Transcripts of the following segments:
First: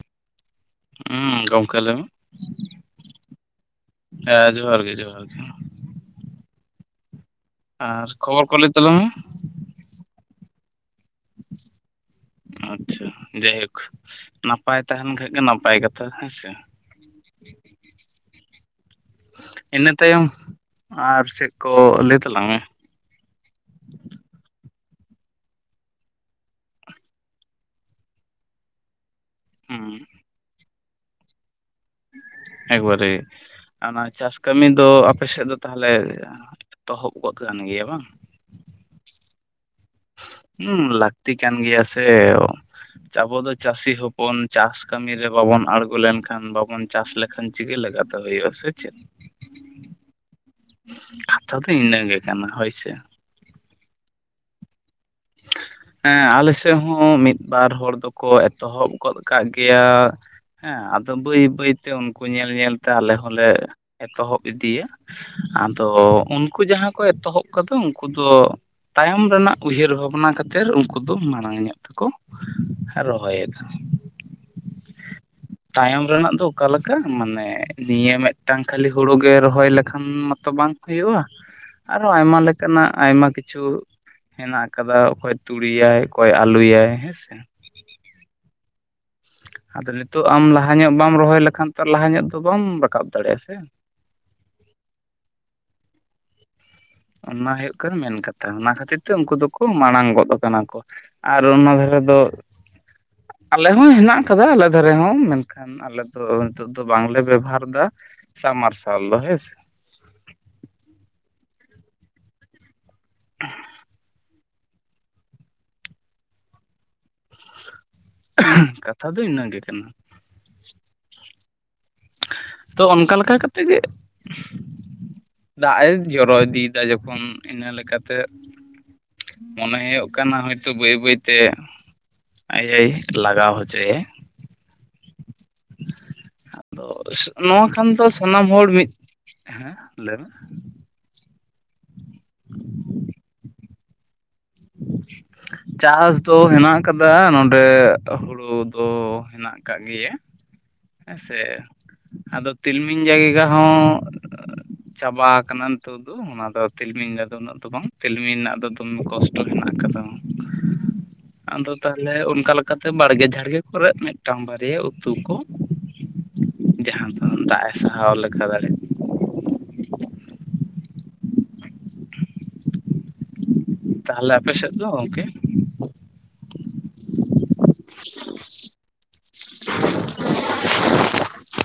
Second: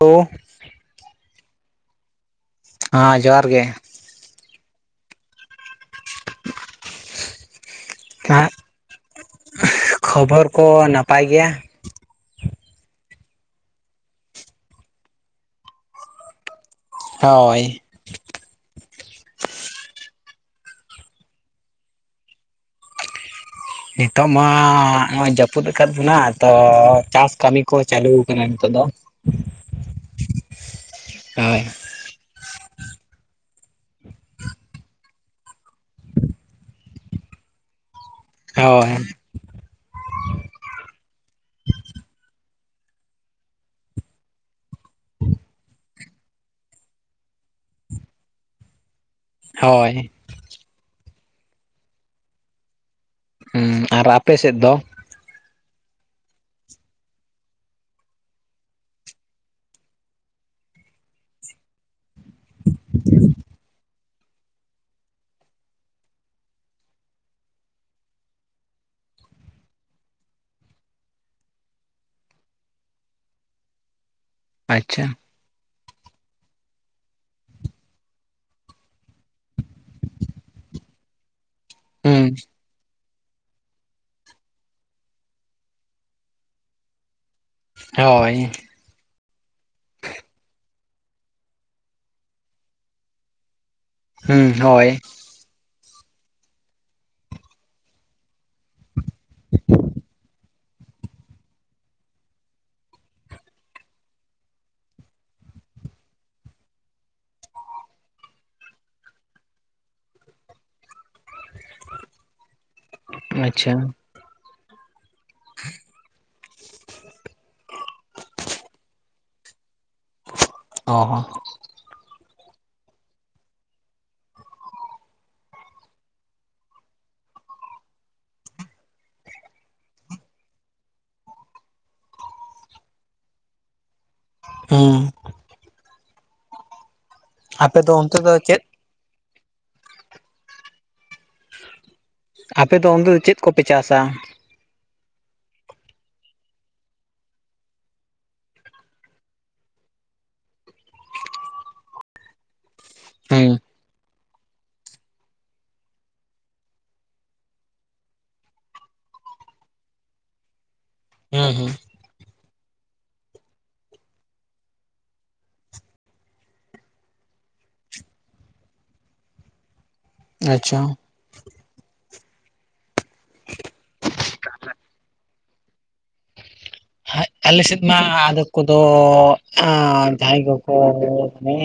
ᱛᱳ ᱦᱮᱸ ᱜᱚᱢᱠᱮ ᱞᱟᱹᱭ ᱢᱮ ᱦᱮᱸ ᱡᱚᱦᱟᱨ ᱜᱮ ᱦᱮᱸ ᱡᱚᱦᱟᱨ ᱜᱮ ᱡᱚᱦᱟᱨ ᱜᱮ ᱟᱨ ᱠᱷᱚᱵᱚᱨ ᱠᱚ ᱞᱟᱹᱭ ᱛᱟᱞᱟᱝ ᱢᱮ ᱠᱷᱚᱵᱚᱨ ᱠᱚ ᱱᱟᱯᱟᱭ ᱜᱮᱭᱟ ᱟᱪᱪᱷᱟ ᱡᱟᱭᱦᱳᱠ ᱱᱟᱯᱟᱭ ᱛᱟᱦᱮᱱ ᱠᱷᱟᱱ ᱜᱮ ᱱᱟᱯᱟᱭ ᱠᱟᱛᱷᱟ ᱦᱮᱸᱥᱮ ᱦᱳᱭ ᱤᱱᱟᱹ ᱛᱟᱭᱚᱢ ᱟᱨ ᱪᱮᱫ ᱠᱚ ᱞᱟᱹᱭ ᱛᱟᱞᱟᱝ ᱢᱮ ᱱᱤᱛᱚᱜ ᱢᱟ ᱱᱚᱜᱼᱚᱭ ᱡᱟᱹᱯᱩᱫ ᱟᱠᱟᱫ ᱵᱚᱱᱟ ᱛᱚ ᱪᱟᱥ ᱠᱟᱹᱢᱤ ᱠᱚ ᱪᱟᱹᱞᱩ ᱱᱤᱛᱚᱜ ᱫᱚ ᱦᱩᱸ ᱦᱳᱭ ᱮᱠᱵᱟᱨᱮ ᱪᱟᱥ ᱠᱟᱹᱢᱤ ᱫᱚ ᱟᱯᱮ ᱥᱮᱫ ᱫᱚ ᱛᱟᱦᱚᱞᱮ ᱮᱛᱚᱦᱚᱵ ᱜᱚᱫ ᱠᱟᱱ ᱜᱮᱭᱟ ᱵᱟᱝ ᱦᱳᱭ ᱦᱩᱸ ᱞᱟᱹᱠᱛᱤ ᱠᱟᱱ ᱜᱮᱭᱟ ᱥᱮ ᱟᱵᱚ ᱫᱚ ᱪᱟᱹᱥᱤ ᱦᱚᱯᱚᱱ ᱪᱟᱥ ᱠᱟᱹᱢᱤ ᱨᱮ ᱵᱟᱵᱚᱱ ᱟᱬᱜᱚ ᱞᱮᱱᱠᱷᱟᱱ ᱵᱟᱵᱚᱱ ᱪᱟᱥ ᱞᱮᱠᱷᱟᱱ ᱪᱤᱠᱟᱹ ᱞᱮᱜᱟ ᱛᱮ ᱦᱩᱭᱩᱜᱼᱟ ᱥᱮ ᱪᱮᱫ? ᱦᱳᱭ ᱠᱟᱛᱷᱟ ᱫᱚ ᱤᱱᱟᱹ ᱜᱮ ᱠᱟᱱᱟ ᱦᱚᱭ ᱥᱮ ᱦᱩᱸ ᱟᱨ ᱟᱯᱮ ᱥᱮᱫ ᱫᱚ? [inaudible] ᱦᱮᱸ ᱟᱞᱮ ᱥᱮᱫ ᱦᱚᱸ ᱢᱤᱫ ᱵᱟᱨ ᱦᱚᱲ ᱫᱚᱠᱚ ᱮᱛᱚᱦᱚᱵ ᱜᱚᱫ ᱠᱟᱜ ᱜᱮᱭᱟ ᱦᱮᱸ ᱟᱫᱚ ᱵᱟᱹᱭ ᱵᱟᱹᱭᱛᱮ ᱩᱱᱠᱩ ᱧᱮᱞ ᱧᱮᱞ ᱛᱮ ᱟᱞᱮ ᱦᱚᱸᱞᱮ ᱮᱛᱚᱦᱚᱵ ᱤᱫᱤᱭᱟ ᱟᱫᱚ ᱩᱱᱠᱩ ᱡᱟᱦᱟᱸ ᱠᱚ ᱮᱛᱚᱦᱚᱵ ᱠᱟᱫᱟ ᱩᱱᱠᱩ ᱫᱚ ᱛᱟᱭᱚᱢ ᱨᱮᱱᱟᱜ ᱩᱭᱦᱟᱹᱨ ᱚᱱᱟ ᱠᱷᱟᱹᱛᱤᱨ ᱩᱱᱠᱩ ᱫᱚ ᱢᱟᱲᱟᱝ ᱧᱚᱜ ᱛᱮᱠᱚ ᱨᱚᱦᱚᱭᱮᱫᱟ ᱟᱪᱪᱷᱟ ᱛᱟᱭᱚᱢ ᱨᱮᱱᱟᱜ ᱫᱚ ᱚᱠᱟᱮᱞᱮᱠᱟ ᱢᱟᱱᱮ ᱱᱤᱭᱟᱹ ᱢᱤᱫᱴᱟᱝ ᱠᱷᱟᱹᱞᱤ ᱦᱩᱲᱳ ᱜᱮ ᱨᱚᱦᱚᱭ ᱞᱮᱠᱷᱟᱱ ᱢᱟ ᱛᱚ ᱵᱟᱝ ᱠᱚ ᱦᱩᱭᱩᱜᱼᱟ ᱪᱮᱜ ᱾ ᱟᱨᱦᱚ ᱟᱭᱢᱟ ᱞᱮᱠᱟᱱᱟᱜ ᱟᱭᱢᱟ ᱠᱤᱪᱷᱩ ᱦᱮᱱᱟᱜ ᱟᱫ ᱚᱠᱚᱭ ᱛᱩᱲᱤᱭᱟᱭ ᱚᱠᱚᱭ ᱟᱹᱞᱩᱭᱟᱭ ᱦᱮᱸᱥᱮ ᱦᱳᱭ ᱟᱫᱚ ᱱᱤᱛᱳᱜ ᱟᱢ ᱞᱟᱦᱟ ᱧᱚᱜ ᱵᱟᱢ ᱨᱚᱦᱚᱭ ᱞᱮᱠᱷᱟᱱ ᱛᱚ ᱞᱟᱦᱟ ᱧᱚᱜ ᱫᱚ ᱵᱟᱢ ᱨᱟᱠᱟᱵ ᱫᱟᱲᱮᱭᱟᱜᱼᱟ ᱥᱮ ᱦᱩᱸ ᱦᱳᱭ ᱚᱱᱟ ᱦᱩᱭᱩᱜ ᱠᱟᱱᱟ ᱢᱮᱱ ᱠᱟᱛᱷᱟ ᱚᱱᱟ ᱠᱷᱟᱹᱛᱤᱨ ᱛᱮ ᱩᱱᱠᱩ ᱫᱚᱠᱚ ᱢᱟᱲᱟᱝ ᱜᱚᱫ ᱠᱟᱱᱟ ᱠᱚ ᱟᱨ ᱚᱱᱟ ᱫᱷᱟᱨᱮ ᱫᱚ ᱟᱞᱮ ᱦᱚᱸ ᱦᱮᱱᱟᱜ ᱠᱟᱫᱟ ᱟᱞᱮ ᱫᱷᱟᱨᱮ ᱦᱚᱸ ᱢᱮᱱᱠᱷᱟᱱ ᱟᱞᱮ ᱫᱚ ᱱᱤᱛᱚᱜ ᱫᱚ ᱵᱟᱝᱞᱮ ᱵᱮᱵᱷᱟᱨ ᱮᱫᱟ ᱥᱟᱢ ᱢᱟᱨᱥᱟᱞ ᱫᱚ ᱦᱮᱸᱥᱮ ᱟᱪᱪᱷᱟ [inaudible] [unintelligible] ᱠᱟᱛᱷᱟ ᱫᱚ ᱤᱱᱟᱹ ᱜᱮ ᱠᱟᱱᱟ ᱚ ᱦᱚᱸ ᱛᱚ ᱚᱱᱠᱟ ᱞᱮᱠᱟ ᱠᱟᱛᱮ ᱜᱮ ᱫᱟᱜ ᱮ ᱡᱚᱨᱚ ᱤᱫᱤᱭᱫᱟ ᱡᱚᱠᱷᱚᱱ ᱤᱱᱟᱹ ᱞᱮᱠᱟᱛᱮ ᱢᱚᱱᱮ ᱦᱳᱭᱳᱜ ᱠᱟᱱᱟ ᱦᱳᱭᱛᱚ ᱵᱟᱹᱭ ᱵᱟᱹᱭᱛᱮ ᱟᱡ ᱮᱭ ᱞᱟᱜᱟᱣ ᱦᱚᱪᱚᱭᱟ ᱦᱩᱸ ᱟᱫᱚ ᱱᱚᱣᱟ ᱟᱯᱮ ᱠᱷᱟᱱ ᱫᱚ ᱚᱱᱛᱮ ᱥᱟᱱᱟᱢ ᱪᱮᱫ ᱦᱚᱲ ᱢᱤᱫ ᱦᱮᱸ ᱞᱟᱹᱭ ᱢᱮ ᱟᱯᱮ ᱫᱚ ᱚᱱᱛᱮ ᱫᱚ ᱪᱮᱫ ᱠᱚᱯᱮ ᱪᱟᱥᱟ ᱪᱟᱥ ᱫᱚ ᱦᱮᱱᱟᱜ ᱠᱟᱫᱟ ᱱᱚᱰᱮ ᱦᱳᱲᱩ ᱫᱚ ᱦᱮᱱᱟᱜ ᱢᱮᱱᱟᱜ ᱠᱟᱜ ᱜᱮᱭᱟ ᱦᱮᱸᱥᱮ ᱟᱫᱚ ᱛᱤᱞᱢᱤᱧ ᱡᱟᱭᱜᱟ ᱦᱩᱸ ᱦᱚᱸ [inaudible] ᱪᱟᱵᱟ ᱟᱠᱟᱱᱟ ᱱᱤᱛᱚᱜ ᱫᱚ ᱚᱱᱟᱫᱚ ᱛᱤᱞᱢᱤᱧ ᱫᱚ ᱩᱱᱟᱹᱜ ᱫᱚ ᱵᱟᱝ ᱛᱤᱞᱢᱤᱧ ᱨᱮᱱᱟᱜ ᱫᱚ ᱫᱚᱢᱮ ᱠᱚᱥᱴᱚ ᱦᱮᱱᱟᱜ ᱟᱠᱟᱫᱟ ᱦᱩᱸ ᱦᱩᱸ ᱟᱫᱚ ᱛᱟᱦᱼᱼ ᱼᱞᱮ ᱚᱱᱠᱟ ᱞᱮᱠᱟᱛᱮ ᱵᱟᱲᱜᱮ ᱡᱷᱟᱲᱜᱮ ᱠᱚᱨᱮ ᱢᱮᱫᱴᱟᱝ ᱵᱟᱨᱭᱟ ᱩᱛᱩ ᱠᱚ ᱡᱟᱸᱦᱟᱸ ᱫᱚ ᱫᱟᱜ ᱮ ᱥᱟᱦᱟᱣ ᱞᱮᱠᱟ ᱫᱟᱲᱮᱜ ᱟᱪᱪᱷᱟ ᱛᱟᱦᱞᱮ ᱟᱯᱮ ᱥᱮᱫ ᱫᱚ ᱜᱚᱝᱠᱮ? ᱟᱞᱮ ᱥᱮᱫ ᱢᱟ ᱟᱫᱚ ᱠᱚᱫᱚ ᱡᱟᱸᱦᱟᱸᱭ ᱠᱚᱠᱚ ᱢᱟᱱᱮ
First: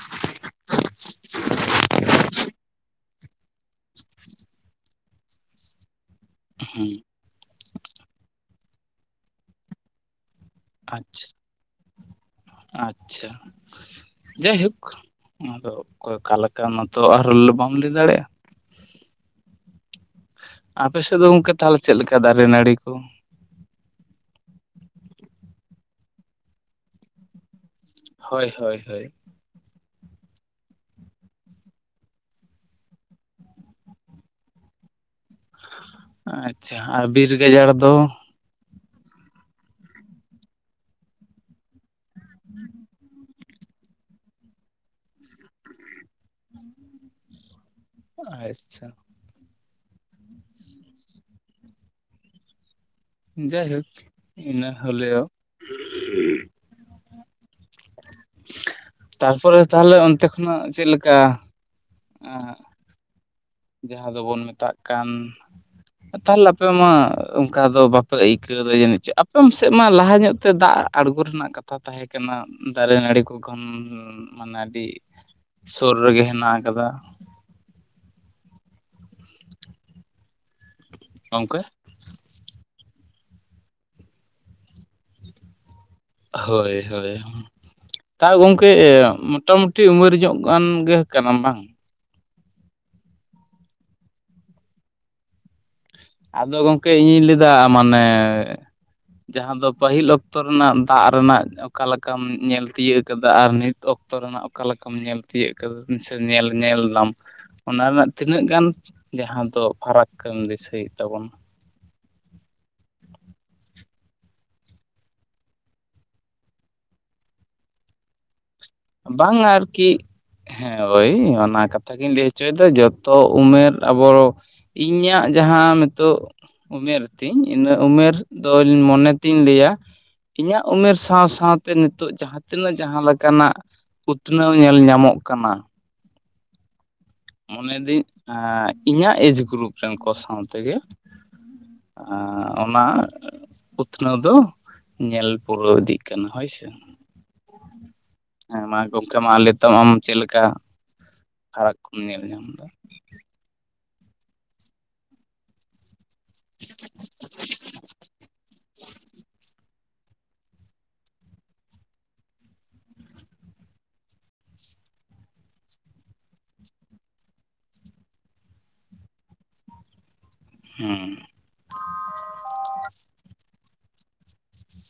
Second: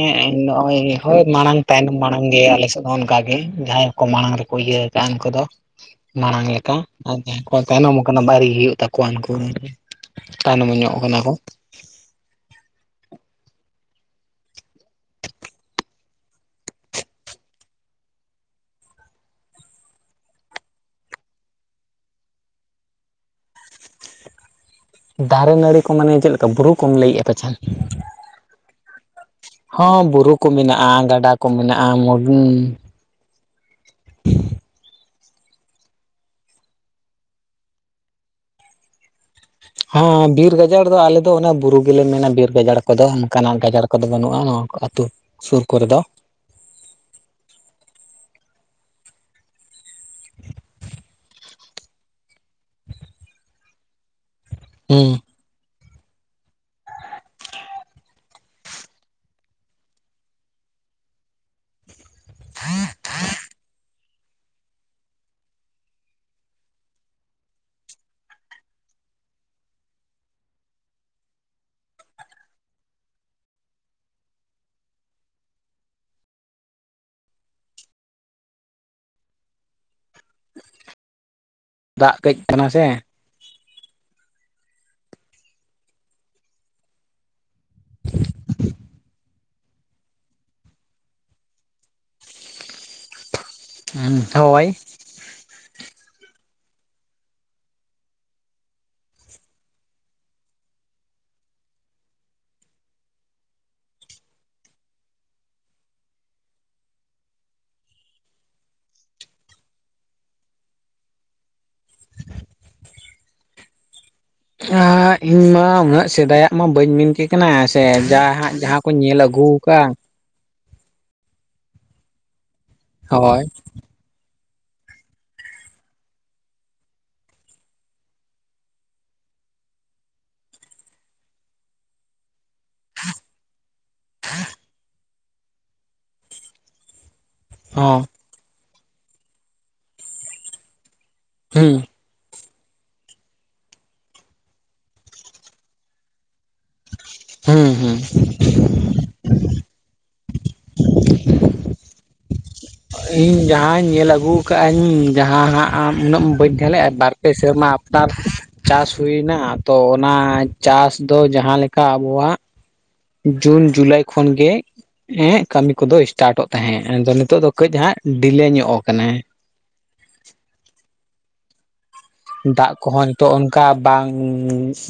ᱱᱚᱜᱼᱚᱭ ᱦᱳᱭ ᱢᱟᱲᱟᱝ ᱛᱟᱭᱱᱚᱢ ᱢᱟᱲᱟᱝ ᱜᱮ ᱟᱞᱮᱥᱮᱫ ᱦᱚᱸ ᱱᱚᱝᱠᱟᱜᱮ ᱡᱟᱦᱟᱸᱭ ᱠᱚ ᱢᱟᱲᱟᱝ ᱨᱮᱠᱚ ᱤᱭᱟᱹ ᱟᱱ ᱠᱚᱫᱚ ᱢᱟᱲᱟᱝ ᱞᱮᱠᱟ ᱦᱮᱸ ᱟᱨ ᱡᱟᱦᱟᱸᱭ ᱠᱚ ᱛᱟᱭᱱᱚᱢ ᱠᱟᱱᱟ ᱵᱟᱨᱤ ᱦᱩᱭᱩᱜ ᱛᱟᱠᱚᱣᱟ ᱩᱱᱠᱩ ᱛᱟᱭᱱᱚᱢ ᱧᱚᱜ ᱠᱟᱱᱟ ᱟᱪᱪᱷᱟ ᱠᱚ ᱟᱪᱪᱷᱟ ᱡᱟᱭᱦᱳᱠ ᱟᱫᱚ ᱚᱠᱚᱭ ᱚᱠᱟ ᱞᱮᱠᱟ ᱢᱟᱛᱚ ᱟᱨ ᱵᱟᱢ ᱞᱟᱹᱭ ᱫᱟᱲᱮᱭᱟᱜ-ᱟ ᱟᱯᱮ ᱥᱮᱫ ᱫᱚ ᱜᱚᱢᱠᱮ ᱛᱟᱦᱞᱮ ᱪᱮᱫ ᱞᱮᱠᱟ ᱫᱟᱨᱮ ᱱᱟᱲᱤ ᱠᱩ ᱫᱟᱨᱮ ᱱᱟᱹᱲᱤ ᱠᱚ ᱢᱟᱱᱮ ᱪᱮᱫ ᱞᱮᱠᱟ ᱵᱩᱨᱩ ᱠᱚᱢ ᱞᱟᱹᱭᱮᱜ-ᱟ ᱯᱟᱪᱷᱟ ᱦᱚᱭ ᱦᱚᱭ ᱦᱚᱭ ᱦᱚᱸ ᱵᱩᱨᱩ ᱠᱚ ᱢᱮᱱᱟᱜ-ᱟ ᱜᱟᱰᱟ ᱠᱚ ᱢᱮᱱᱟᱜ-ᱟ ᱢᱚᱩᱸᱻ [unintelligible] ᱟᱪᱪᱷᱟ ᱟᱨ ᱵᱤᱨ ᱜᱟᱡᱟᱲ ᱫᱚ ᱦᱚᱸ ᱵᱤᱨ ᱜᱟᱡᱟᱲ ᱫᱚ ᱟᱞᱮ ᱫᱚ ᱚᱱᱟ ᱵᱩᱨᱩ ᱜᱮᱞᱮ ᱢᱮᱱᱟ ᱵᱤᱨ ᱜᱟᱡᱟᱲ ᱠᱚᱫᱚ ᱠᱟᱱᱟ ᱜᱟᱡᱟᱲ ᱠᱚᱫᱚ ᱵᱟᱱᱩᱜ-ᱟ ᱱᱚᱣᱟ ᱠᱚ ᱟᱹᱛᱩ ᱥᱩᱨ ᱠᱚᱨᱮ ᱫᱚ ᱟᱪᱪᱷᱟ [unintelligible] ᱡᱟᱭᱦᱳᱠ ᱚᱱᱟ ᱦᱮᱸ ᱦᱚᱞᱮᱣ ᱛᱟᱨᱯᱚᱨᱮ ᱛᱟᱦᱞᱮ ᱚᱱᱛᱮ ᱠᱷᱚᱱᱟᱜ ᱪᱮᱫᱞᱮᱠᱟ [inaudible] ᱡᱟᱦᱟᱸ ᱫᱚᱵᱚᱱ ᱢᱮᱛᱟᱜ ᱠᱟᱱ [inaudible] ᱛᱟᱦᱞᱮ ᱟᱯᱮ ᱢᱟ ᱚᱱᱠᱟ ᱫᱚ ᱵᱟᱯᱮ ᱟᱹᱭᱠᱟᱹᱣ ᱫᱟ ᱡᱟᱱᱤᱡ ᱪᱚ ᱟᱯᱮ ᱥᱮᱫ ᱢᱟ ᱞᱟᱦᱟ ᱧᱚᱜ ᱛᱮ ᱫᱟᱜ ᱟᱬᱜᱩ ᱨᱮᱱᱟᱜ ᱠᱟᱛᱷᱟ ᱛᱟᱦᱮᱸ ᱠᱟᱱᱟ ᱫᱟᱨᱮ ᱱᱟᱲᱤ ᱠᱚ ᱠᱷᱚᱱ ᱢᱟᱱᱮ ᱟᱰᱤ ᱥᱳᱨ ᱨᱮᱜᱮ ᱦᱮᱱᱟᱜ ᱟᱠᱟᱫᱟ ᱜᱚᱝᱠᱮ ᱫᱟᱜ ᱠᱟᱹᱡ ᱠᱟᱱᱟ ᱥᱮ ᱦᱳᱭ ᱦᱳᱭ ᱛᱟ ᱜᱚᱝᱠᱮ ᱢᱚᱴᱟᱢᱩᱴᱤ ᱩᱢᱮᱨ ᱧᱚᱜ ᱜᱟᱱ ᱜᱮ ᱠᱟᱱᱟᱢ ᱵᱟᱝ ᱦᱚᱭ ᱟᱫᱚ ᱜᱚᱝᱠᱮ ᱤᱧᱤᱧ ᱞᱟᱹᱭᱫᱟ ᱢᱟᱱᱮ ᱡᱟᱦᱟᱸ ᱫᱚ ᱯᱟᱹᱦᱤᱞ ᱚᱠᱛᱚ ᱨᱮᱱᱟᱜ ᱫᱟᱜ ᱨᱮᱱᱟᱜ ᱚᱠᱟ ᱞᱮᱠᱟᱢ ᱧᱮᱞ ᱛᱤᱭᱟᱹᱜ ᱟᱠᱟᱫᱟ ᱟᱨ ᱱᱤᱛ ᱚᱠᱛᱚ ᱨᱮᱱᱟᱜ ᱚᱠᱟ ᱞᱮᱠᱟᱢ ᱧᱮᱞ ᱛᱤᱭᱟᱹᱜ ᱠᱟᱫᱟ ᱥᱮ ᱧᱮᱞ ᱧᱮᱞ ᱫᱟᱢ ᱚᱱᱟ ᱨᱮᱱᱟᱜ ᱛᱤᱱᱟᱹᱜ ᱜᱟᱱ ᱡᱟᱦᱟᱸ ᱫᱚ ᱯᱷᱟᱨᱟᱠ ᱮᱢ ᱫᱤᱥᱟᱹᱭᱮᱫ ᱛᱟᱵᱚᱱᱟ [inaudible] ᱤᱧ ᱢᱟ ᱩᱱᱟᱹᱜ ᱥᱮᱫᱟᱭᱟᱜ ᱢᱟ ᱵᱟᱹᱧ ᱢᱮᱱ ᱠᱮ ᱠᱟᱱᱟ ᱥᱮ ᱡᱟᱼᱦᱟᱸᱜ ᱡᱟᱦᱟᱸ ᱠᱚ ᱧᱮᱞ ᱵᱟᱝ ᱟᱹᱜᱩ ᱟᱠᱟᱫ ᱟᱨᱠᱤ ᱦᱮᱸ ᱳᱭ ᱚᱱᱟ ᱠᱟᱛᱷᱟ ᱜᱤᱧ ᱞᱟᱹᱭ ᱦᱚᱪᱚᱭᱮᱫᱟ ᱡᱚᱛᱚ ᱦᱳᱭ ᱩᱢᱮᱨ ᱟᱵᱚ ᱤᱧᱟᱹᱜ ᱡᱟᱦᱟᱸ ᱱᱤᱛᱚᱜ ᱩᱢᱮᱨ ᱛᱤᱧ ᱤᱱᱟᱹ ᱩᱢᱮᱨ ᱫᱚ ᱢᱚᱱᱮ ᱛᱤᱧ ᱞᱟᱹᱭᱟ ᱤᱧᱟᱹᱜ ᱩᱢᱮᱨ ᱥᱟᱶ ᱥᱟᱶᱛᱮ ᱱᱤᱛᱚᱜ ᱡᱟᱦᱟᱸ ᱛᱤᱱᱟᱹᱜ ᱡᱟᱦᱟᱸ ᱞᱮᱠᱟᱱᱟᱜ ᱩᱛᱱᱟᱹᱣ ᱧᱮᱞ ᱧᱟᱢᱚᱜ ᱠᱟᱱᱟ᱾ ᱢᱚᱱᱮᱭ ᱦᱚᱸ ᱫᱟᱹᱧ ᱤᱧᱟᱹᱜ ᱮᱡᱽ ᱜᱨᱩᱯ ᱨᱮᱱ ᱠᱚ ᱥᱟᱶ ᱛᱮᱜᱮ ᱦᱮᱸ ᱚᱱᱟ ᱩᱛᱱᱟᱹᱣ ᱫᱚ ᱧᱮᱞ ᱯᱩᱨᱟᱹᱣ ᱤᱫᱤᱜ ᱠᱟᱱᱟ ᱦᱳᱭᱥᱮ ᱦᱮᱸ ᱦᱮᱸ ᱦᱮᱸ ᱢᱟ ᱜᱚᱢᱠᱮ ᱢᱟ ᱞᱮ ᱛᱟᱢ ᱪᱮᱫ ᱞᱮᱠᱟ ᱯᱷᱟᱨᱟᱠ ᱠᱚᱢ ᱧᱮᱞ ᱧᱟᱢ ᱮᱫᱟ ᱤᱧ ᱡᱟᱦᱟᱸᱧ ᱧᱮᱞ ᱟᱹᱜᱩ ᱟᱠᱟᱫᱟᱹᱧ ᱡᱟᱦᱟᱸ ᱦᱟᱸᱜ ᱟᱢ ᱩᱱᱟᱹᱜ ᱢᱟ ᱵᱟᱹᱧ ᱛᱟᱦᱮᱸ ᱞᱮᱫᱼᱟ ᱵᱟᱨᱯᱮ ᱥᱮᱨᱢᱟ ᱟᱯᱱᱟᱨ ᱪᱟᱥ ᱦᱩᱭᱮᱱᱟ ᱛᱚ ᱚᱱᱟ ᱪᱟᱥ ᱫᱚ ᱡᱟᱦᱟᱸ ᱞᱮᱠᱟ ᱟᱵᱚᱣᱟᱜ ᱡᱩᱱ ᱡᱩᱞᱟᱭ ᱠᱷᱚᱱᱜᱮ ᱦᱮᱸ ᱠᱟᱹᱢᱤ ᱠᱚᱫᱚ ᱤᱥᱴᱟᱴᱚᱜ ᱛᱟᱦᱮᱸᱫ ᱟᱫᱚ ᱱᱤᱛᱚᱜ ᱫᱚ ᱠᱟᱹᱡ ᱦᱟᱸᱜ ᱰᱤᱞᱮ ᱧᱚᱜ ᱟᱠᱟᱱᱟ ᱦᱩᱸ ᱫᱟᱜ ᱠᱚᱦᱚᱸ ᱱᱤᱛᱚᱜ ᱚᱱᱠᱟ ᱵᱟᱝ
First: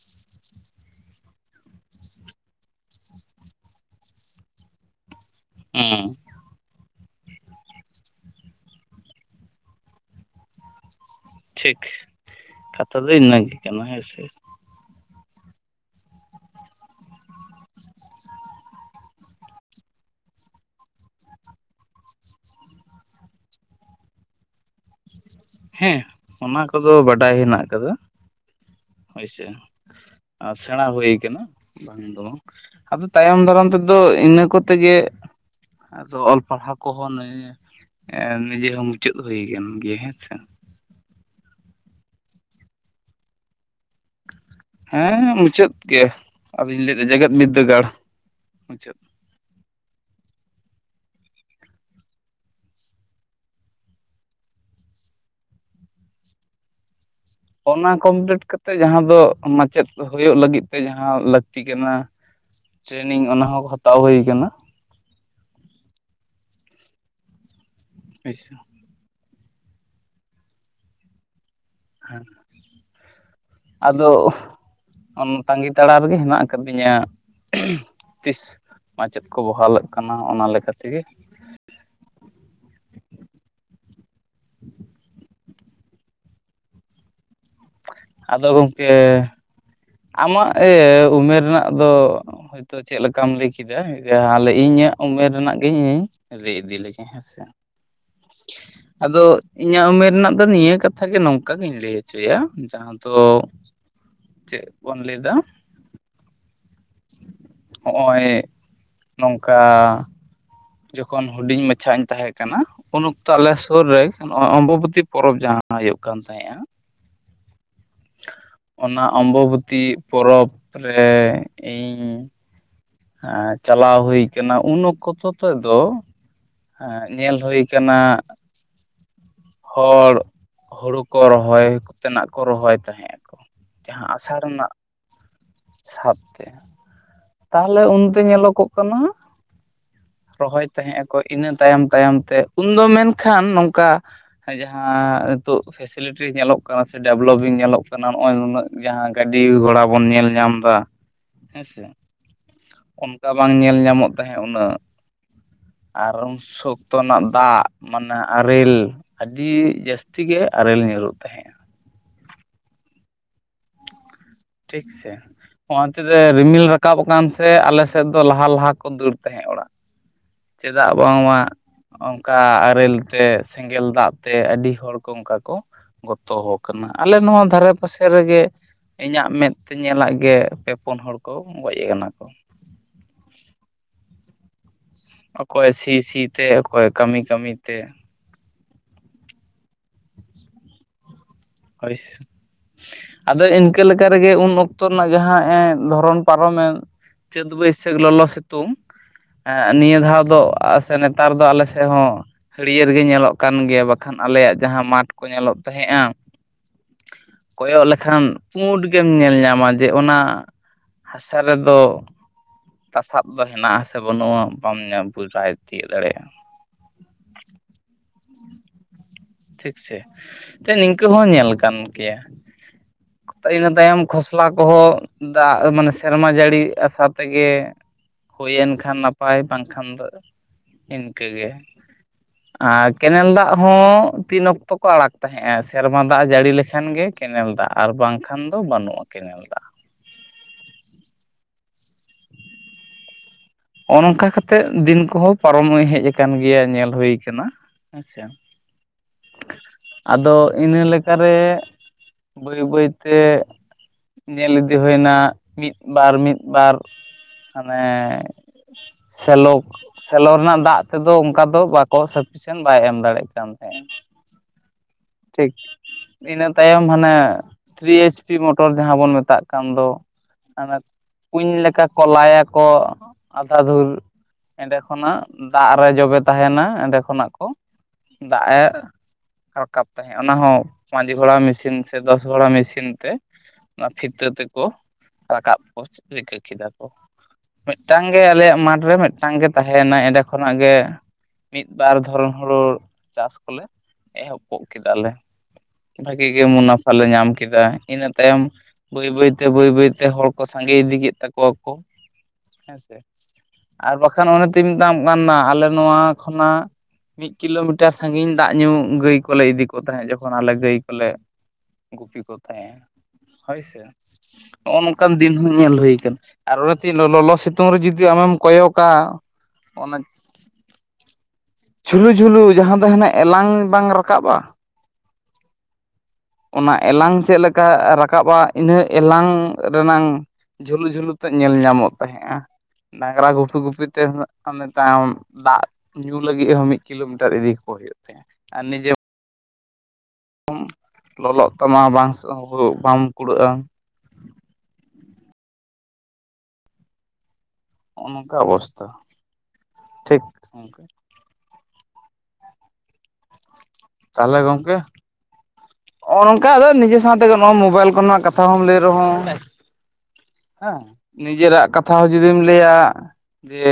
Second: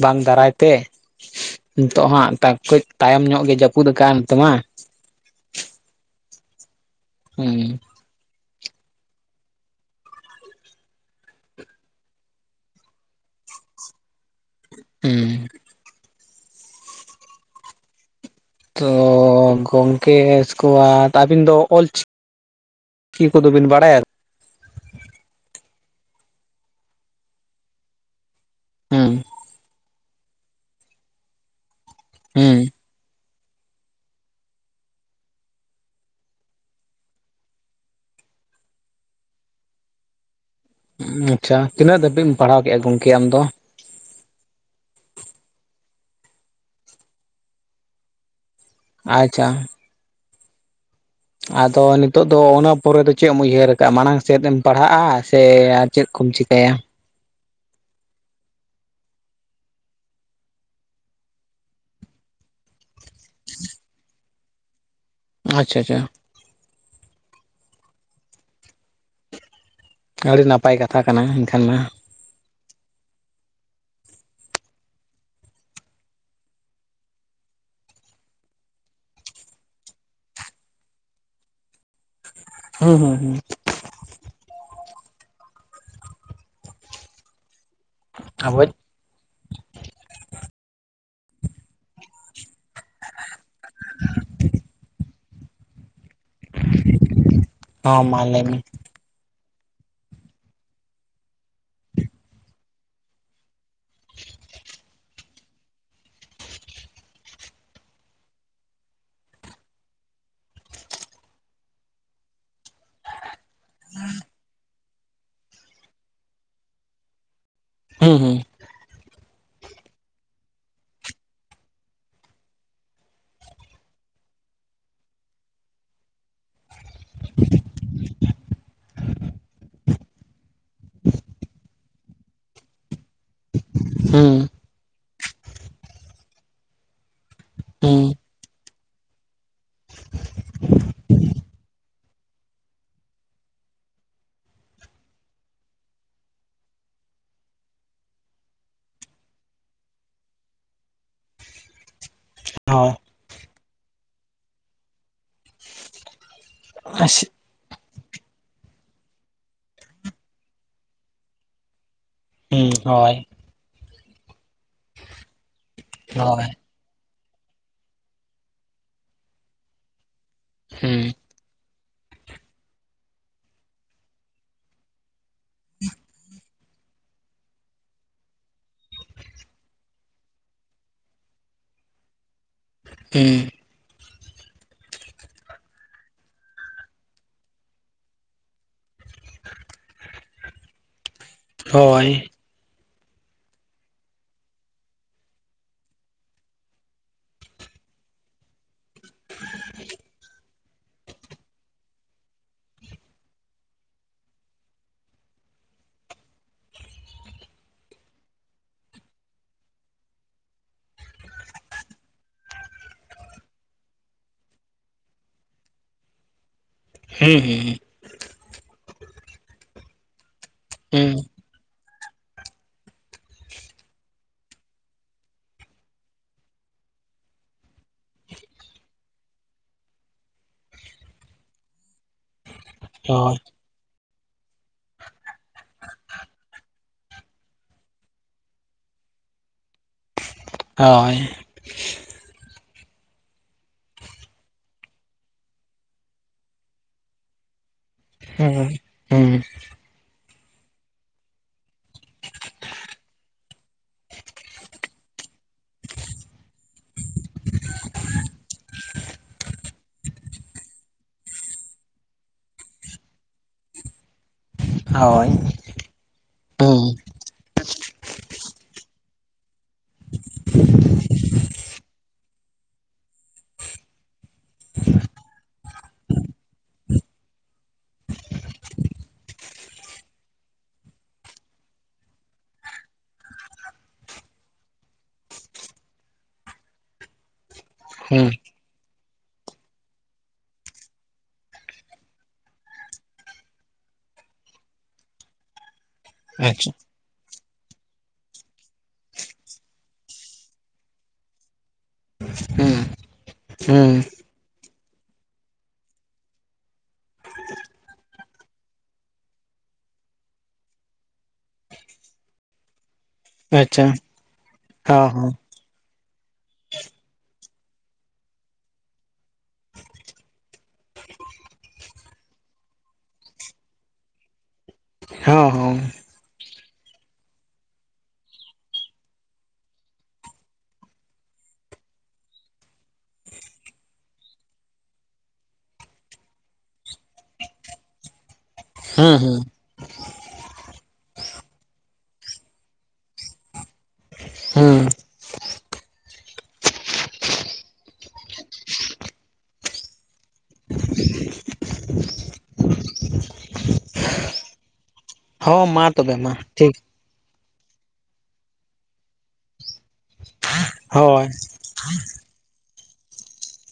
ᱵᱟᱝ ᱫᱟᱨᱟᱭ ᱛᱮ ᱱᱤᱛᱚᱜ ᱦᱟᱸᱜ ᱫᱟᱜ ᱠᱟᱹᱡ ᱛᱟᱭᱚᱢ ᱧᱚᱜ ᱜᱮ ᱡᱟᱹᱯᱩᱫ ᱟᱠᱟᱜ ᱱᱚᱛᱮ ᱢᱟ ᱦᱩᱸ ᱦᱩᱸ ᱴᱷᱤᱠ ᱠᱟᱛᱷᱟ ᱫᱚ ᱤᱱᱟᱹᱜᱤ ᱠᱟᱱᱟ ᱦᱮᱸᱥᱮ᱾ ᱦᱩᱸ ᱛᱚ ᱜᱚᱝᱠᱮ ᱚᱥᱠᱮᱵᱟᱫ ᱟᱹᱵᱤᱱ ᱫᱚ ᱚᱞᱪᱤᱠᱤ ᱪᱤ ᱠᱚᱫᱚᱚᱵᱤᱱ ᱵᱟᱲᱟᱭᱟ ᱦᱮᱸ ᱚᱱᱟ ᱠᱚᱫᱚ ᱵᱟᱰᱟᱭ ᱦᱮᱱᱟᱜ ᱠᱟᱫᱟ ᱦᱩᱸ ᱦᱳᱭᱥᱮ ᱾ ᱟᱨ ᱥᱮᱸᱬᱟ ᱦᱩᱭᱩ ᱠᱟᱱᱟ ᱵᱟᱝ ᱦᱩᱸ ᱟᱫᱚ ᱛᱟᱭᱚᱢ ᱫᱟᱨᱟᱢ ᱛᱮᱫᱚ ᱤᱱᱟᱹ ᱠᱚᱛᱮᱜᱮ ᱟᱫᱚ ᱚᱞ ᱯᱟᱲᱦᱟᱣ ᱠᱚᱦᱚᱸ ᱱ ᱱᱤᱡᱮ ᱦᱚᱸ ᱢᱩᱪᱟᱹᱫ ᱦᱩᱭ ᱟᱠᱟᱱ ᱜᱮᱭᱟ ᱦᱮᱸᱥᱮ ᱟᱪᱪᱷᱟ ᱛᱤᱱᱟᱹᱜ ᱫᱷᱟᱹᱵᱤᱡ ᱮᱢ ᱯᱟᱲᱦᱟᱣ ᱠᱮᱫᱼᱟ ᱜᱚᱝᱠᱮ ᱟᱢ ᱫᱚ ᱦᱮᱸ ᱢᱩᱪᱟᱹᱫ ᱜᱮ ᱟᱫᱚᱧ ᱞᱟᱹᱭᱫᱟ ᱡᱮᱜᱮᱫ ᱵᱤᱫᱽᱫᱟᱹᱜᱟᱲ ᱢᱩᱪᱟᱹᱫ ᱟᱪᱪᱷᱟ ᱟᱫᱚ ᱱᱤᱛᱚᱜᱜ ᱫᱚ ᱚᱱᱟ ᱯᱚᱨᱮ ᱫᱚ ᱪᱮᱫ ᱮᱢ ᱩᱭᱦᱟᱹᱨ ᱟᱠᱟᱫᱼᱟ ᱢᱟᱲᱟᱝ ᱥᱮᱫ ᱮᱢ ᱯᱟᱲᱦᱟᱜᱼᱟ ᱥᱮ ᱟᱨ ᱪᱮᱫ ᱠᱚᱢ ᱪᱤᱠᱟᱹᱭᱟ ᱚᱱᱟ ᱠᱚᱢᱯᱞᱤᱴ ᱠᱟᱛᱮᱜ ᱡᱟᱦᱟᱸ ᱫᱚ ᱢᱟᱪᱮᱫ ᱦᱩᱭᱩᱜ ᱞᱟᱹᱜᱤᱫ ᱛᱮ ᱡᱟᱦᱟᱸ ᱞᱟᱹᱠᱛᱤ ᱠᱟᱱᱟ [inaudible] ᱴᱨᱮᱱᱤᱝ ᱚᱱᱟ ᱦᱚᱸᱦᱟᱛᱟᱣ ᱦᱩᱭ ᱟᱠᱟᱱᱟ ᱟᱪᱪᱷᱟ ᱟᱪᱪᱷᱟ ᱟᱪᱥᱷᱟ [inaudible] ᱟᱹᱰᱤ ᱱᱟᱯᱟᱭ ᱠᱟᱛᱷᱟ ᱠᱟᱱᱟ ᱮᱱᱠᱷᱟᱱ ᱢᱟ ᱦᱮᱸ ᱟᱫᱚ ᱚᱱᱟ ᱛᱟᱺᱜᱤ ᱛᱟᱲᱟᱜ ᱨᱮᱜᱮ ᱦᱮᱱᱟᱜ ᱟᱠᱟᱫᱤᱧᱟ ᱛᱤᱥ ᱢᱟᱪᱮᱫ ᱠᱚ ᱵᱚᱦᱟᱞᱟᱜ ᱠᱟᱱᱟ ᱚᱱᱟ ᱞᱮᱠᱟ ᱛᱤᱜᱤ ᱦᱩᱸ ᱦᱩᱸ ᱦᱩᱸ ᱟᱫᱚ ᱟᱵᱚᱭᱤᱡ ᱜᱚᱝᱠᱮ ᱟᱢᱟᱜ ᱩᱢᱮᱨ ᱨᱮᱱᱟᱜ ᱫᱚ ᱛᱚ ᱪᱮᱫ ᱞᱮᱠᱟᱢ ᱞᱟᱹᱭ ᱠᱮᱫᱟ ᱛᱟᱦᱚᱞᱮ ᱤᱧᱟᱹᱜ ᱩᱢᱮᱨ ᱨᱮᱱᱟᱜ ᱜᱮᱤ ᱤᱧ ᱨᱮ ᱤᱫᱤ ᱞᱮᱜᱮ ᱦᱮᱸᱥᱮ ᱦᱚᱸ ᱢᱟ ᱞᱟᱹᱭ ᱢᱮ ᱟᱫᱚ ᱤᱧᱟᱹᱜ ᱩᱢᱮᱨ ᱨᱮᱱᱟᱜ ᱫᱚ ᱱᱤᱭᱟᱹ ᱠᱟᱛᱷᱟ ᱜᱮ ᱱᱚᱝᱠᱟ ᱜᱤᱧ ᱞᱟᱹᱭ ᱦᱚᱪᱚᱭᱟ ᱡᱟᱦᱟᱸ ᱫᱚ ᱪᱮᱫ ᱵᱚᱱ ᱞᱟᱹᱭᱫᱟ ᱦᱚᱜᱼᱚᱭ ᱱᱚᱝᱠᱟ ᱡᱚᱠᱷᱚᱱ ᱦᱩᱰᱤᱧ ᱢᱟᱪᱷᱟ ᱤᱧ ᱛᱟᱦᱮᱸᱫ ᱠᱟᱱᱟ ᱩᱱ ᱚᱠᱛᱚ ᱟᱞᱮ ᱥᱩᱨ ᱨᱮ ᱱᱚᱜ ᱚᱢᱵᱚᱵᱚᱛᱤ ᱯᱚᱨᱚᱵᱽ ᱡᱟᱦᱟᱸ ᱦᱩᱭᱩᱜ ᱠᱟᱱ ᱛᱟᱦᱮᱸᱼᱟ᱾ ᱦᱩᱸ ᱦᱩᱸ ᱚᱱᱟ ᱚᱢᱵᱚᱵᱚᱛᱤ ᱯᱚᱨᱚᱵᱽ ᱨᱮ ᱤᱧ ᱦᱮᱸ ᱪᱟᱞᱟᱣ ᱦᱩᱭ ᱠᱟᱱᱟ ᱩᱱ ᱚᱠᱛᱚ ᱛᱮ ᱫᱚ ᱦᱮᱸ ᱧᱮᱞ ᱦᱩᱭ ᱠᱟᱱᱟ ᱦᱚᱲ ᱦᱩᱲᱩ ᱠᱚ ᱨᱚᱦᱚᱭ ᱠᱚᱛᱮᱱᱟᱜ ᱠᱚ ᱨᱚᱦᱚᱭ ᱛᱟᱦᱮᱸᱫ᱾ ᱡᱟᱦᱟᱸ ᱟᱥᱟᱲ ᱦᱩᱸ ᱨᱮᱱᱟᱜ ᱥᱟᱵᱛᱮ ᱛᱟᱦᱚᱞᱮ ᱩᱱᱨᱮ ᱦᱩᱸ ᱧᱮᱞᱚᱜᱚᱜ ᱠᱟᱱᱟ᱾ ᱨᱚᱦᱚᱭ ᱛᱟᱦᱮᱸᱫ ᱟᱠᱚ ᱤᱱᱟᱹ ᱛᱟᱭᱚᱢ ᱛᱟᱭᱚᱢ ᱛᱮ ᱩᱱᱫᱚ ᱢᱮᱱᱠᱷᱟᱱ ᱱᱚᱝᱠᱟ ᱦᱮᱸ ᱡᱟᱦᱟᱸ ᱱᱤᱛᱚᱜ ᱯᱷᱮᱥᱮᱞᱤᱴᱤ ᱧᱮᱞᱚᱜ ᱠᱟᱱᱟ ᱥᱮ ᱰᱮᱵᱷᱞᱚᱯᱤᱝ ᱧᱮᱞᱚᱜ ᱠᱟᱱᱟ, ᱱᱚᱜᱼᱚᱭ ᱱᱩᱱᱟᱹᱜ ᱡᱟᱦᱟᱸ ᱜᱟᱹᱰᱤ ᱜᱷᱚᱲᱟ ᱵᱚᱱ ᱧᱮᱞ ᱧᱟᱢ ᱮᱫᱟ᱾ [inaudible] ᱦᱮᱸ ᱥᱮ ᱟᱣ ᱚᱱᱠᱟ ᱵᱟᱝ ᱧᱮᱞ ᱧᱟᱢᱚᱜ ᱛᱟᱦᱮᱸ ᱩᱱᱟᱹᱜ ᱟᱨᱚᱱ ᱥᱚᱠᱛᱚ ᱦᱳᱭ ᱱᱟᱜ ᱫᱟᱜᱽ ᱢᱟᱱᱮ ᱟᱨᱮᱞ ᱟᱹᱰᱤ ᱡᱟᱹᱥᱛᱤ ᱜᱮ ᱟᱨᱮᱞ ᱧᱩᱨᱩᱜ ᱛᱟᱦᱮᱸ᱾ ᱦᱳᱭ ᱴᱷᱤᱠ ᱥᱮ ᱦᱚ ᱚᱱᱛᱮ ᱛᱮ ᱦᱳᱭ ᱨᱤᱢᱤᱞ ᱨᱟ ᱨᱟᱠᱟᱵ ᱟᱠᱟᱱ ᱥᱮ ᱟᱞᱮ ᱥᱮᱫ ᱫᱚ ᱞᱟᱦᱟ ᱞᱟᱦᱟ ᱠᱚ ᱫᱟᱹᱲ ᱛᱟᱦᱮᱸᱫ ᱚᱲᱟᱜ, ᱪᱮᱫᱟᱜ ᱦᱩᱸ ᱵᱟᱝᱢᱟ ᱚᱝᱠᱟ ᱟᱨᱮᱞ ᱛᱮ ᱥᱮᱸᱜᱮᱞ ᱫᱟᱜ ᱛᱮ ᱟᱹᱰᱤ ᱦᱚᱲ ᱠᱚ ᱚᱝᱠᱟ ᱠᱚ ᱜᱚᱛᱚ ᱟᱠᱟᱱᱟ ᱟᱞᱮ ᱱᱚᱣᱟ ᱫᱷᱟᱨᱮ ᱯᱟᱥᱮ ᱨᱮᱜᱮ ᱤᱧᱟᱜ ᱢᱮᱫᱛᱮ ᱧᱮᱞᱟᱜ ᱜᱮ ᱯᱮ ᱯᱩᱱ ᱦᱚᱲ ᱠᱚ ᱜᱚᱡ ᱟᱠᱟᱱᱟ ᱠᱚ᱾ ᱦᱩᱸ ᱚᱠᱚᱭ ᱥᱤ ᱥᱤ ᱛᱮ ᱚᱠᱚᱭ ᱠᱟᱹᱢᱤ ᱠᱟᱹᱢᱤ ᱛᱮ, ᱦᱳᱭ ᱥᱮ ᱟᱫᱚ ᱤᱱᱠᱟᱹ ᱞᱮᱠᱟ ᱨᱮᱜᱮ ᱩᱱ ᱚᱠᱛᱚ ᱨᱮᱱᱟᱜ ᱡᱟᱦᱟᱸ ᱮ ᱫᱷᱚᱨᱚᱱ ᱯᱟᱨᱚᱢᱮᱱ ᱪᱟᱹᱛ ᱵᱟᱹᱭᱥᱟᱹᱠᱷ ᱞᱚᱞᱚ ᱥᱤᱛᱩᱝ ᱱᱤᱭᱟᱹ ᱫᱷᱟᱣ ᱫᱚ ᱥᱮ ᱱᱮᱛᱟᱨ ᱫᱚ ᱟᱞᱮ ᱥᱮᱫ ᱦᱚᱸ ᱦᱟᱹᱨᱤᱭᱟᱹᱲ ᱜᱮ ᱧᱮᱞᱚᱜ ᱠᱟᱱ ᱜᱮᱭᱟ, ᱵᱟᱠᱷᱟᱱ ᱟᱞᱮᱭᱟᱜ ᱡᱟᱦᱟᱸ ᱢᱟᱴᱷ ᱠᱚ ᱧᱮᱞᱚᱜ ᱛᱟᱦᱮᱸᱫᱼᱟ᱾ ᱠᱚᱭᱚᱜ ᱞᱮᱠᱷᱟᱱ ᱯᱩᱸᱰ ᱜᱮᱢ ᱧᱮᱞ ᱧᱟᱢᱟ ᱡᱮ ᱚᱱᱟ ᱦᱟᱥᱟ ᱨᱮᱫᱚ ᱛᱟᱥᱟᱵ ᱫᱚ ᱦᱮᱱᱟᱜᱼᱟᱥᱮ ᱵᱟᱹᱱᱩᱜᱼᱟ, ᱵᱟᱢ ᱧᱟᱢ ᱵᱩᱡᱥᱟᱦᱮᱫ ᱛᱤᱭᱳᱟᱹᱜ ᱫᱟᱲᱮᱭᱟᱜᱼᱟ᱾ ᱦᱩᱸ ᱦᱩᱸ ᱴᱷᱤᱠ ᱥᱮ ᱥᱮ ᱱᱤᱝᱠᱟᱹ ᱦᱩᱸ ᱦᱚᱸ ᱧᱮᱞ ᱠᱟᱱ ᱜᱮᱭᱟ᱾ [inaudible] ᱤᱱᱟᱹ ᱛᱟᱭᱚᱢ ᱠᱷᱚᱥᱞᱟ ᱠᱚᱦᱚᱸ ᱫᱟᱜ ᱢᱟᱱᱮ ᱥᱮᱨᱢᱟ ᱡᱟᱹᱲᱤ ᱟᱥᱟ ᱛᱮᱜᱮ, ᱦᱩᱭᱮᱱ ᱠᱷᱟᱱ ᱱᱟᱯᱟᱭ ᱵᱟᱝᱠᱷᱟᱱ ᱫᱚ ᱤᱱᱠᱟᱹ ᱜᱮ ᱟᱨ ᱠᱮᱱᱮᱞ ᱦᱩᱸ ᱦᱳᱭ ᱫᱟᱜ ᱦᱚᱸ ᱛᱤᱱ ᱚᱠᱛᱚ ᱠᱚ ᱟᱲᱟᱠ ᱛᱟᱦᱮᱸᱼᱟ᱾ ᱥᱮᱨᱢᱟ ᱫᱟᱜ ᱡᱟᱹᱲᱤ ᱞᱮᱠᱷᱟᱱ ᱜᱮ ᱠᱮᱱᱮᱞ ᱫᱟᱜ ᱟᱨ ᱵᱟᱝᱠᱷᱟᱱ ᱫᱚ ᱵᱟᱹᱱᱩᱜᱼᱟ᱾ ᱠᱮᱱᱮᱞ ᱫᱟᱜ ᱦᱳᱭ ᱦᱚ-ᱚ ᱱᱚᱝᱠᱟ ᱠᱟᱛᱮᱜ ᱫᱤᱱ ᱠᱚᱦᱚᱸ ᱯᱟᱨᱚᱢ ᱦᱮᱡ ᱟᱠᱟᱱ ᱜᱮᱭᱟ᱾ ᱧᱮᱞ ᱦᱩᱭ ᱠᱟᱱᱟ ᱦᱩᱸ ᱦᱩᱸ ᱟᱫᱚ ᱤᱱᱟᱹ ᱞᱮᱠᱟᱨᱮ ᱵᱟᱹᱭ ᱵᱟᱹᱭ ᱛᱮ ᱧᱮᱞ ᱤᱫᱤ ᱦᱩᱭᱱᱟ ᱢᱤᱫ ᱵᱟᱨ ᱢᱤᱫ ᱵᱟᱨ ᱢᱟᱱᱮ ᱥᱮᱞᱚᱠ ᱥᱮᱞᱚ ᱨᱮᱱᱟᱜ ᱫᱟᱜ ᱛᱮᱫᱚ ᱚᱝᱠᱟ ᱫᱚ ᱵᱟᱠᱚ ᱥᱟᱯᱷᱤᱥᱤᱭᱮᱱ ᱵᱟᱭ ᱮᱢ ᱫᱟᱲᱮᱜ ᱠᱟᱱ ᱛᱟᱦᱮᱸ ᱦᱳᱭ ᱴᱷᱤᱠ ᱤᱱᱟᱹ ᱦᱩᱸ ᱛᱟᱭᱚᱢ ᱦᱟᱱᱮ ᱛᱷᱨᱤ ᱮᱭᱤᱪ ᱯᱤ ᱢᱚᱴᱚᱨ ᱡᱟᱦᱟᱸ ᱵᱚᱱ ᱢᱮᱛᱟᱜ ᱠᱟᱱ ᱫᱚ᱾ ᱦᱟᱱᱮ ᱠᱩᱧ ᱞᱮᱠᱟ ᱠᱚ ᱞᱟᱭᱟᱠᱚ ᱟᱫᱷᱟ ᱫᱷᱩᱨ ᱮᱸᱰᱮ ᱠᱷᱚᱱᱟᱜ ᱫᱟᱜ ᱨᱮ ᱡᱚᱵᱮ ᱛᱟᱦᱮᱱᱟ ᱮᱸᱰᱮ ᱠᱷᱚᱱᱟᱜ ᱠᱚ ᱫᱟᱜ-ᱮ ᱨᱟᱠᱟᱵ ᱛᱟᱦᱮᱸᱜ ᱚᱱᱟ ᱦᱚᱸ ᱯᱟᱸᱪ ᱜᱷᱚᱲᱟ ᱢᱤᱥᱤᱱ ᱥᱮ ᱫᱚᱥ ᱜᱷᱚᱲᱟ ᱢᱮᱥᱤᱱ ᱛᱮ ᱚᱱᱟ ᱯᱷᱤᱛᱟᱹ ᱛᱮᱠᱚ ᱨᱟᱠᱟᱵ ᱠᱚ ᱨᱤᱠᱟᱹ ᱠᱮᱫᱟ ᱠᱚ ᱢᱤᱫᱴᱟᱝ ᱜᱮ ᱦᱩᱸ ᱟᱞᱮᱭᱟᱜ ᱢᱟᱴᱷ ᱨᱮ ᱢᱤᱫᱴᱟᱝ ᱜᱮ ᱛᱟᱦᱮᱭᱮᱱᱟ ᱮᱸᱰᱮ ᱠᱷᱚᱱᱟᱜ ᱜᱮ ᱢᱤᱫ ᱵᱟᱨ ᱫᱷᱚᱨᱚᱱ ᱦᱩᱲᱩ ᱪᱟᱥ ᱠᱚᱞᱮ ᱮᱦᱚᱵ ᱠᱚᱜ ᱠᱮᱫᱟ ᱞᱮ ᱵᱷᱟᱜᱤ ᱜᱮ ᱟᱪᱪᱷᱟ ᱢᱩᱱᱟᱯᱷᱟ ᱞᱮ ᱧᱟᱢ ᱠᱮᱫᱟ ᱤᱱᱟᱹ ᱛᱟᱭᱚᱢ ᱵᱟᱹᱭ ᱵᱟᱹᱭ ᱛᱮ ᱵᱟᱹᱭ ᱵᱟᱹᱭ ᱛᱮ ᱦᱚᱲ ᱠᱚ ᱥᱟᱸᱜᱮ ᱤᱫᱤ ᱠᱮᱫ ᱛᱟᱠᱚᱣᱟ ᱠᱚ ᱩᱸ ᱟᱨ ᱵᱟᱠᱷᱟᱱ ᱚᱱᱮ ᱛᱳᱧ ᱢᱮᱛᱟᱢ ᱠᱟᱱᱟ ᱟᱞᱮ ᱱᱚᱣᱟ ᱠᱷᱚᱱᱟᱜ ᱢᱤᱫ ᱠᱤᱞᱳᱢᱤᱴᱟᱨ ᱥᱟᱺᱜᱤᱧ ᱫᱟᱜ ᱧᱩ ᱜᱟᱹᱭ ᱠᱚᱞᱮ ᱤᱫᱤ ᱠᱚ ᱛᱟᱦᱮᱸᱫ ᱡᱚᱠᱷᱚᱱ ᱟᱞᱮ ᱜᱟᱹᱭ ᱠᱚᱞᱮ ᱜᱩᱯᱤ ᱠᱚ ᱛᱟᱦᱮᱸᱫ ᱦᱳᱭᱥᱮ ᱟᱪᱪᱷᱟ ᱱᱚᱜᱼᱚ ᱱᱚᱝᱠᱟᱱ ᱫᱤᱱ ᱦᱚᱸ ᱧᱮᱞ ᱦᱩᱭ ᱠᱟᱱᱟ ᱟᱨ ᱚᱱᱮᱛᱚᱧ ᱞᱚᱞᱚ ᱥᱤᱛᱩᱝ ᱨᱮ ᱡᱩᱫᱤ ᱟᱢᱮᱢ ᱠᱚᱭᱚ ᱠᱟ ᱚᱱᱟ ᱡᱷᱩᱞᱩ ᱡᱷᱩᱞᱩ ᱡᱟᱦᱟᱸ ᱫᱚ ᱦᱱᱟᱜ ᱮᱞᱟᱝ ᱵᱟᱝ ᱨᱟᱠᱟᱵ-ᱟ ᱦᱚᱸ ᱦᱚᱸ ᱚᱱᱟ ᱮᱞᱟᱝ ᱪᱮᱫ ᱞᱮᱠᱟ ᱨᱟᱠᱟᱵ-ᱟ ᱤᱱᱟᱹ ᱮᱞᱟᱝ ᱨᱮᱱᱟᱝ ᱡᱷᱩᱞᱩ ᱡᱷᱩᱞᱩ ᱛᱮ ᱧᱮᱞ ᱧᱟᱢᱚᱜ ᱛᱟᱦᱮᱸᱼᱟ ᱰᱟᱝᱨᱟ ᱜᱩᱯᱤ ᱜᱩᱯᱤ ᱛᱮ ᱛᱟᱭᱚᱢ ᱫᱟᱜ ᱧᱩ ᱞᱟᱹᱜᱤᱫ ᱦᱚᱸ ᱢᱤᱫ ᱠᱤᱞᱳᱢᱤᱴᱟᱨ ᱤᱫᱤ ᱠᱚ ᱦᱩᱭᱩᱜ ᱛᱟᱦᱮᱫ ᱟᱨ ᱱᱤᱡᱮ ᱦᱮᱸ ᱦᱮᱸ ᱞᱚᱞᱚᱜ ᱛᱟᱢᱟ ᱵᱟᱝ ᱥᱮ ᱵᱟᱢ ᱠᱩᱲᱟᱹᱜᱼᱟ ᱦᱮᱸ ᱱᱚᱜ-ᱚ ᱱᱚᱝᱠᱟ ᱚᱵᱚᱥᱛᱷᱟ ᱴᱷᱤᱠ ᱚᱱᱠᱟ ᱛᱟᱦᱚᱞᱮ ᱜᱚᱝᱠᱮ ᱦᱚᱸ ᱢᱟ ᱛᱚᱵᱮ ᱱᱚᱜ-ᱚ ᱢᱟ ᱱᱚᱝᱠᱟ ᱟᱫᱚ ᱴᱷᱤᱠ ᱱᱤᱡᱮ ᱥᱟᱸᱶᱛᱮᱜᱮ ᱱᱚᱣᱟᱜ ᱢᱳᱵᱟᱭᱤᱞ ᱠᱚᱨᱮᱱᱟᱜ ᱠᱟᱛᱷᱟ ᱦᱚᱸᱢ ᱞᱟᱹᱭ ᱨᱮᱦᱚᱸ ᱦᱮᱸ ᱦᱳᱭ ᱱᱤᱡᱮᱨᱟᱜ ᱠᱟᱛᱷᱟ ᱦᱚᱸ ᱡᱩᱫᱤᱢ ᱞᱟᱹᱭᱟ ᱡᱮ